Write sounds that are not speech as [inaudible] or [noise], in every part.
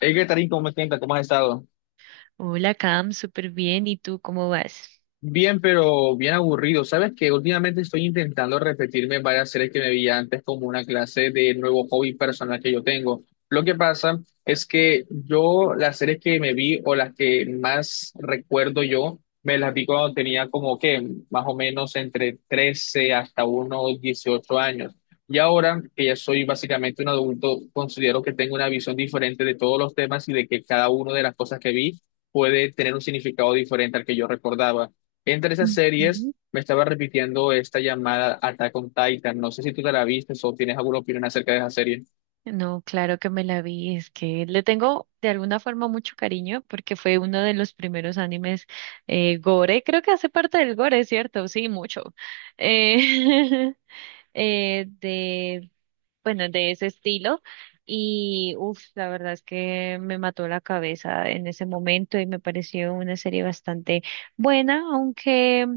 Hey, Tarín, ¿cómo te sientes? ¿Cómo has estado? Hola, Cam, súper bien. ¿Y tú cómo vas? Bien, pero bien aburrido. Sabes que últimamente estoy intentando repetirme varias series que me vi antes como una clase de nuevo hobby personal que yo tengo. Lo que pasa es que yo las series que me vi o las que más recuerdo yo, me las vi cuando tenía como que más o menos entre 13 hasta unos 18 años. Y ahora que ya soy básicamente un adulto, considero que tengo una visión diferente de todos los temas y de que cada una de las cosas que vi puede tener un significado diferente al que yo recordaba. Entre esas series Ujú. me estaba repitiendo esta llamada Attack on Titan. No sé si tú te la viste o tienes alguna opinión acerca de esa serie. No, claro que me la vi. Es que le tengo de alguna forma mucho cariño porque fue uno de los primeros animes gore. Creo que hace parte del gore, ¿cierto? Sí, mucho. Eh, [laughs] eh, de, bueno, de ese estilo. La verdad es que me mató la cabeza en ese momento y me pareció una serie bastante buena, aunque.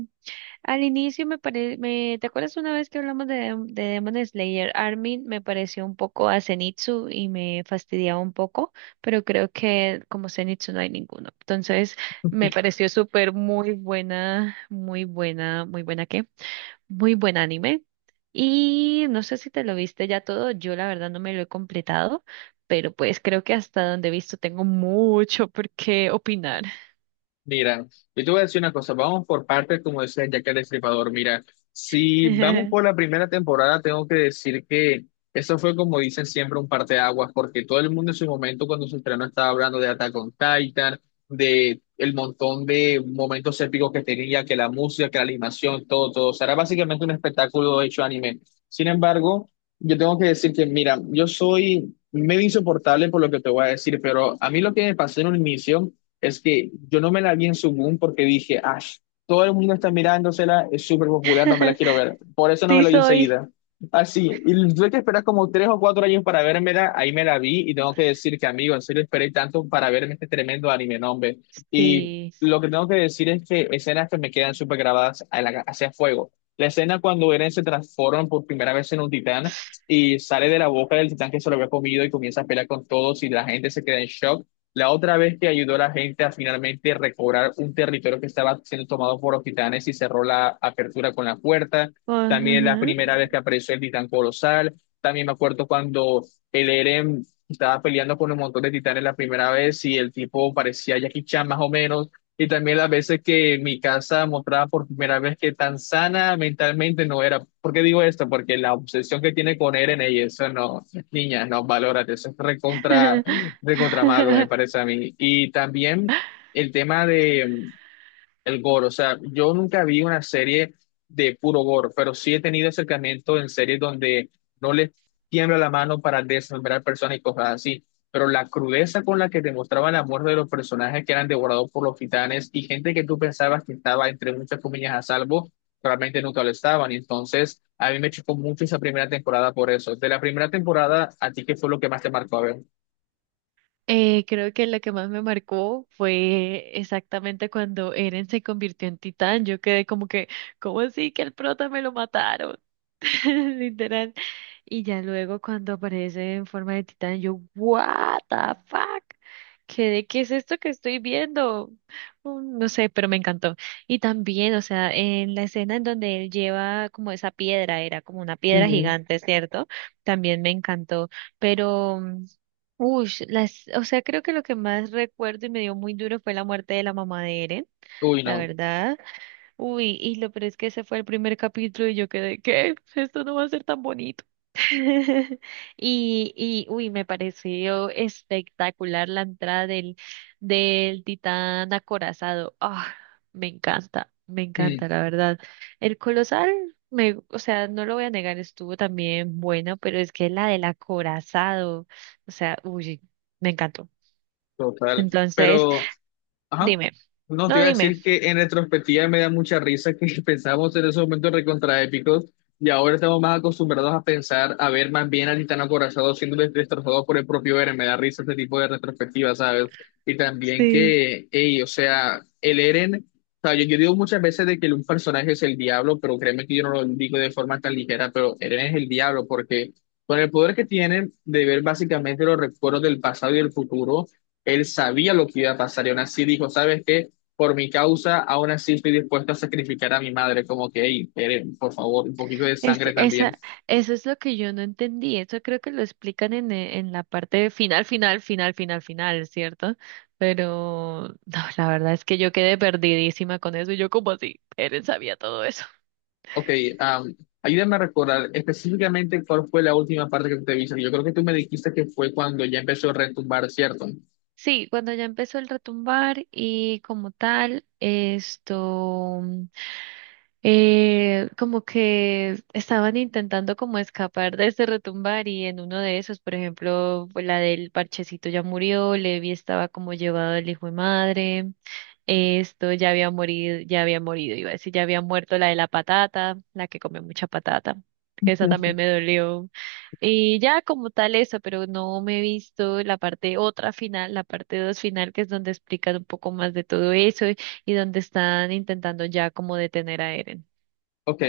Al inicio me parece, ¿te acuerdas una vez que hablamos de, de Demon Slayer? Armin me pareció un poco a Zenitsu y me fastidiaba un poco, pero creo que como Zenitsu no hay ninguno. Entonces me pareció súper muy buena, muy buena, muy buena ¿qué? Muy buen anime. Y no sé si te lo viste ya todo, yo la verdad no me lo he completado, pero pues creo que hasta donde he visto tengo mucho por qué opinar. Mira, yo te voy a decir una cosa, vamos por partes, como decía Jack el Destripador. Mira, si vamos por la primera temporada, tengo que decir que eso fue como dicen siempre un parteaguas, porque todo el mundo en su momento cuando se estrenó estaba hablando de Attack on Titan, de el montón de momentos épicos que tenía, que la música, que la animación, todo, todo. O sea, era básicamente un espectáculo hecho anime. Sin embargo, yo tengo que decir que, mira, yo soy medio insoportable por lo que te voy a decir, pero a mí lo que me pasó en un inicio es que yo no me la vi en su porque dije, ah, todo el mundo está mirándosela, es súper popular, no me la quiero [laughs] ver. Por eso no me Sí la vi soy. enseguida. Así, y tuve que esperar como 3 o 4 años para vérmela, ahí me la vi y tengo que decir que, amigo, en serio esperé tanto para verme este tremendo anime, no, hombre. Y Sí. lo que tengo que decir es que escenas que me quedan súper grabadas hacia fuego. La escena cuando Eren se transforma por primera vez en un titán y sale de la boca del titán que se lo había comido y comienza a pelear con todos y la gente se queda en shock. La otra vez que ayudó a la gente a finalmente recobrar un territorio que estaba siendo tomado por los titanes y cerró la apertura con la puerta. También la Ajá. primera vez que apareció el titán colosal. También me acuerdo cuando el Eren estaba peleando con un montón de titanes la primera vez y el tipo parecía Jackie Chan más o menos. Y también las veces que mi casa mostraba por primera vez que tan sana mentalmente no era. ¿Por qué digo esto? Porque la obsesión que tiene con Eren y eso no, niña, no, valórate, eso es recontra malo, me [laughs] parece a mí. Y también el tema de el gore. O sea, yo nunca vi una serie de puro gore, pero sí he tenido acercamiento en series donde no les tiembla la mano para desmembrar personas y cosas así. Pero la crudeza con la que demostraban la muerte de los personajes que eran devorados por los titanes y gente que tú pensabas que estaba entre muchas comillas a salvo, realmente nunca lo estaban. Y entonces, a mí me chocó mucho esa primera temporada por eso. De la primera temporada, ¿a ti qué fue lo que más te marcó a ver? Creo que lo que más me marcó fue exactamente cuando Eren se convirtió en titán. Yo quedé ¿cómo así que el prota me lo mataron? [laughs] Literal. Y ya luego cuando aparece en forma de titán, yo, what the fuck, ¿qué es esto que estoy viendo? No sé, pero me encantó. Y también, o sea, en la escena en donde él lleva como esa piedra, era como una piedra Ujú. gigante, ¿cierto? También me encantó, pero... mm, Ush, las, o sea, creo que lo que más recuerdo y me dio muy duro fue la muerte de la mamá de Eren, Uy, la no. verdad. Uy, y lo peor es que ese fue el primer capítulo y yo quedé, ¿qué? Esto no va a ser tan bonito. [laughs] Me pareció espectacular la entrada del titán acorazado. Ah, me Mm. encanta, la verdad. El colosal, o sea, no lo voy a negar, estuvo también bueno, pero es que la del acorazado, o sea, uy, me encantó. Total, Entonces, pero, ajá, dime, no te no iba a dime. decir que en retrospectiva me da mucha risa que [laughs] pensábamos en esos momentos recontraépicos y ahora estamos más acostumbrados a pensar, a ver más bien a Titán acorazado siendo destrozado por el propio Eren, me da risa este tipo de retrospectiva, ¿sabes? Y también Sí. que, ey, o sea, el Eren, o sea, yo digo muchas veces de que un personaje es el diablo, pero créeme que yo no lo digo de forma tan ligera, pero Eren es el diablo porque con el poder que tiene de ver básicamente los recuerdos del pasado y del futuro, él sabía lo que iba a pasar y aún así dijo, ¿sabes qué? Por mi causa, aún así estoy dispuesto a sacrificar a mi madre, como que, "Ey, Eren, por favor, un poquito de Es, sangre también". esa, eso es lo que yo no entendí. Eso creo que lo explican en, en la parte de final, final, final, final, final, ¿cierto? Pero [laughs] no, la verdad es que yo quedé perdidísima con eso. Yo como así, él sabía todo eso. Ok. am, Ayúdame a recordar específicamente cuál fue la última parte que tú te viste. Yo creo que tú me dijiste que fue cuando ya empezó a retumbar, ¿cierto? Sí, cuando ya empezó el retumbar y como tal, esto. Como que estaban intentando como escapar de ese retumbar y en uno de esos, por ejemplo, fue la del parchecito ya murió, Levi estaba como llevado el hijo de madre, esto ya había morido, iba a decir, ya había muerto la de la patata, la que come mucha patata. Que Esa también me dolió. Y ya como tal eso, pero no me he visto la parte otra final, la parte dos final, que es donde explican un poco más de todo eso y donde están intentando ya como detener a Eren. Ok.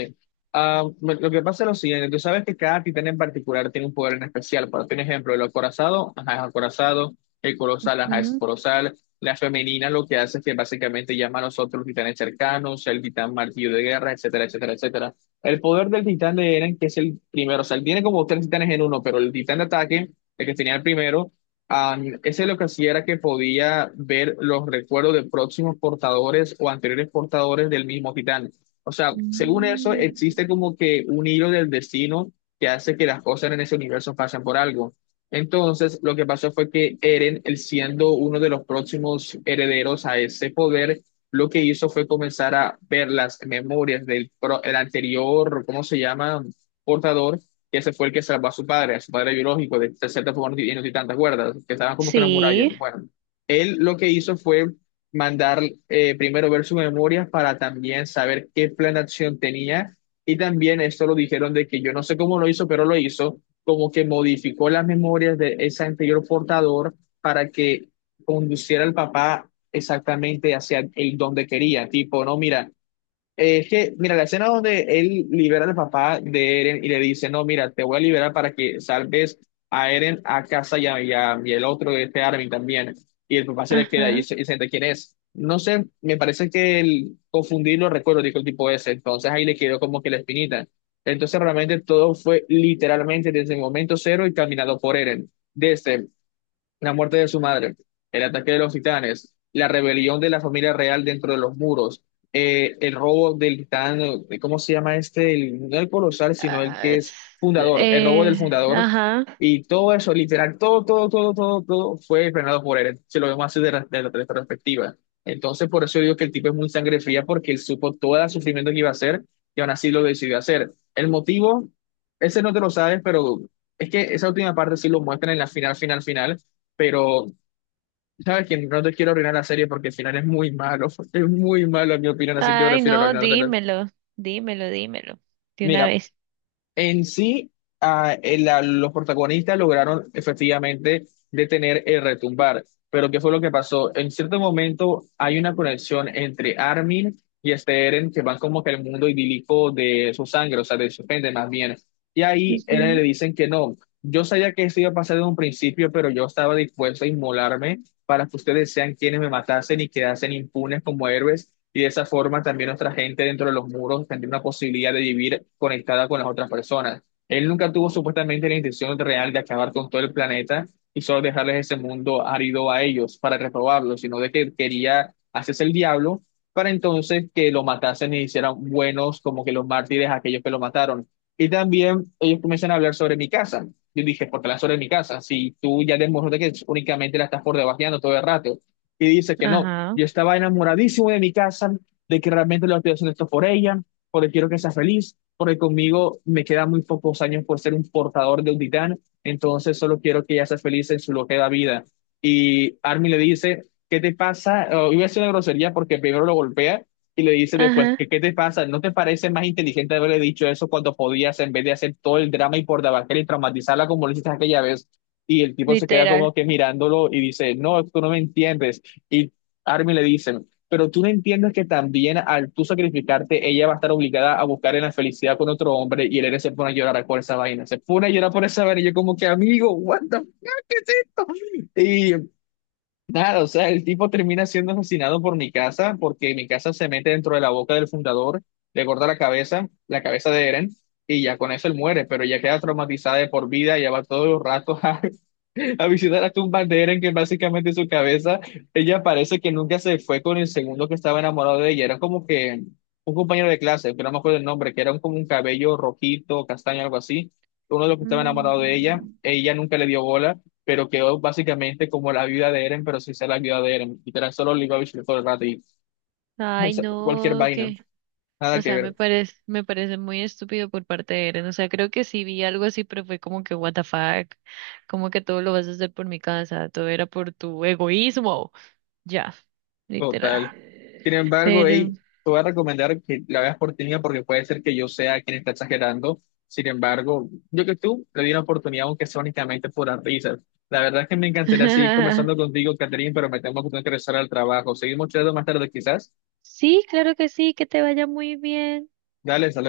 Lo que pasa es lo siguiente, tú sabes que cada titán en particular tiene un poder en especial, por ejemplo, el acorazado, ajá, es acorazado, el colosal, ajá, es Mm, colosal, la femenina lo que hace es que básicamente llama a los otros titanes cercanos, el titán martillo de guerra, etcétera, etcétera, etcétera. El poder del titán de Eren, que es el primero, o sea, él tiene como tres titanes en uno, pero el titán de ataque, el que tenía el primero, ah, ese lo que hacía era que podía ver los recuerdos de próximos portadores o anteriores portadores del mismo titán. O sea, según eso, existe mm. como que un hilo del destino que hace que las cosas en ese universo pasen por algo. Entonces, lo que pasó fue que Eren, él siendo uno de los próximos herederos a ese poder, lo que hizo fue comenzar a ver las memorias el anterior, ¿cómo se llama? Portador, que ese fue el que salvó a su padre biológico, de cierta forma, y no estoy tan de que estaban como que en una muralla. Sí, Bueno, él lo que hizo fue mandar primero ver su memoria para también saber qué plan de acción tenía. Y también esto lo dijeron de que yo no sé cómo lo hizo, pero lo hizo, como que modificó las memorias de ese anterior portador para que conduciera al papá exactamente hacia el donde quería. Tipo, no, mira, es que, mira, la escena donde él libera al papá de Eren y le dice, no, mira, te voy a liberar para que salves a Eren, a casa y el otro de este Armin también. Y el papá se le queda y ajá. se y se entera quién es. No sé, me parece que el confundir los recuerdos, dijo el tipo ese. Entonces ahí le quedó como que la espinita. Entonces realmente todo fue literalmente desde el momento cero y caminado por Eren. Desde la muerte de su madre, el ataque de los titanes, la rebelión de la familia real dentro de los muros, el robo del titán, ¿cómo se llama este? El- no el colosal, sino el Ah, que s- es fundador, el robo del fundador. ajá. Y todo eso, literal, todo, todo, todo, todo, todo fue frenado por él, si lo vemos así de esta perspectiva. Entonces, por eso digo que el tipo es muy sangre fría, porque él supo todo el sufrimiento que iba a hacer y aún así lo decidió hacer. El motivo, ese no te lo sabes, pero es que esa última parte sí lo muestran en la final, final, final, pero sabes que no te quiero arruinar la serie porque el final es muy malo, [laughs] es muy malo en mi opinión, así que Ay, prefiero no no, arruinártelo. dímelo, dímelo, dímelo. De una Mira, vez. en sí, los protagonistas lograron efectivamente detener el retumbar. Pero ¿qué fue lo que pasó? En cierto momento hay una conexión entre Armin y este Eren que van como que al mundo idílico de su sangre, o sea, de su gente más bien. Y ahí Eren le Ujú. dicen que no. Yo sabía que esto iba a pasar desde un principio, pero yo estaba dispuesto a inmolarme para que ustedes sean quienes me matasen y quedasen impunes como héroes y de esa forma también nuestra gente dentro de los muros tendría una posibilidad de vivir conectada con las otras personas. Él nunca tuvo supuestamente la intención real de acabar con todo el planeta y solo dejarles ese mundo árido a ellos para reprobarlo, sino de que quería hacerse el diablo para entonces que lo matasen y hicieran buenos como que los mártires a aquellos que lo mataron. Y también ellos comienzan a hablar sobre mi casa. Yo dije, ¿por qué hablas sobre mi casa? Si tú ya demostraste que únicamente la estás por debajeando todo el rato. Y dice que no, Ajá, yo estaba enamoradísimo de mi casa, de que realmente lo estoy haciendo esto por ella, porque quiero que sea feliz, porque conmigo me quedan muy pocos años por ser un portador de un titán, entonces solo quiero que ella sea feliz en su lo que da vida. Y Armin le dice, ¿qué te pasa? Oh, iba a hacer una grosería porque primero lo golpea y le dice después, ajá, ¿qué te pasa? ¿No te parece más inteligente haberle dicho eso cuando podías en vez de hacer todo el drama y por debacle y traumatizarla como lo hiciste aquella vez? Y el tipo se queda literal. como que mirándolo y dice, no, tú no me entiendes. Y Armin le dicen, pero tú no entiendes que también al tú sacrificarte, ella va a estar obligada a buscar en la felicidad con otro hombre y el héroe se pone a llorar por esa vaina, se pone a llorar por esa vaina y yo como que amigo, what the fuck, ¿qué es esto? Y nada, o sea, el tipo termina siendo asesinado por mi casa porque mi casa se mete dentro de la boca del fundador, le corta la cabeza de Eren. Y ya con eso él muere, pero ya queda traumatizada de por vida, ya va todos los ratos [laughs] a visitar a un Bandera, en que básicamente su cabeza, ella parece que nunca se fue con el segundo que estaba enamorado de ella. Era como que un compañero de clase, pero no me acuerdo el nombre, que era un- como un cabello rojito, castaño, algo así. Uno de los que estaba enamorado de ella, Mm. ella nunca le dio bola, pero quedó básicamente como la viuda de Eren, pero sin ser la viuda de Eren. Literal, solo le iba a visitar todo el rato y Ay, [laughs] cualquier no, vaina, que, nada o que sea, ver. Me parece muy estúpido por parte de Eren. O sea, creo que sí vi algo así, pero fue como que, what the fuck, como que todo lo vas a hacer por mi casa, todo era por tu egoísmo. Ya, literal. Total. Sin embargo, Pero hey, te voy a recomendar que la veas por ti misma porque puede ser que yo sea quien está exagerando. Sin embargo, yo que tú le di una oportunidad, aunque sea únicamente por las risas. La verdad es que me encantaría seguir [laughs] conversando contigo, Catherine, pero me tengo que regresar al trabajo. Seguimos charlando más tarde, quizás. sí, claro que sí, que te vaya muy bien. Dale, saludos.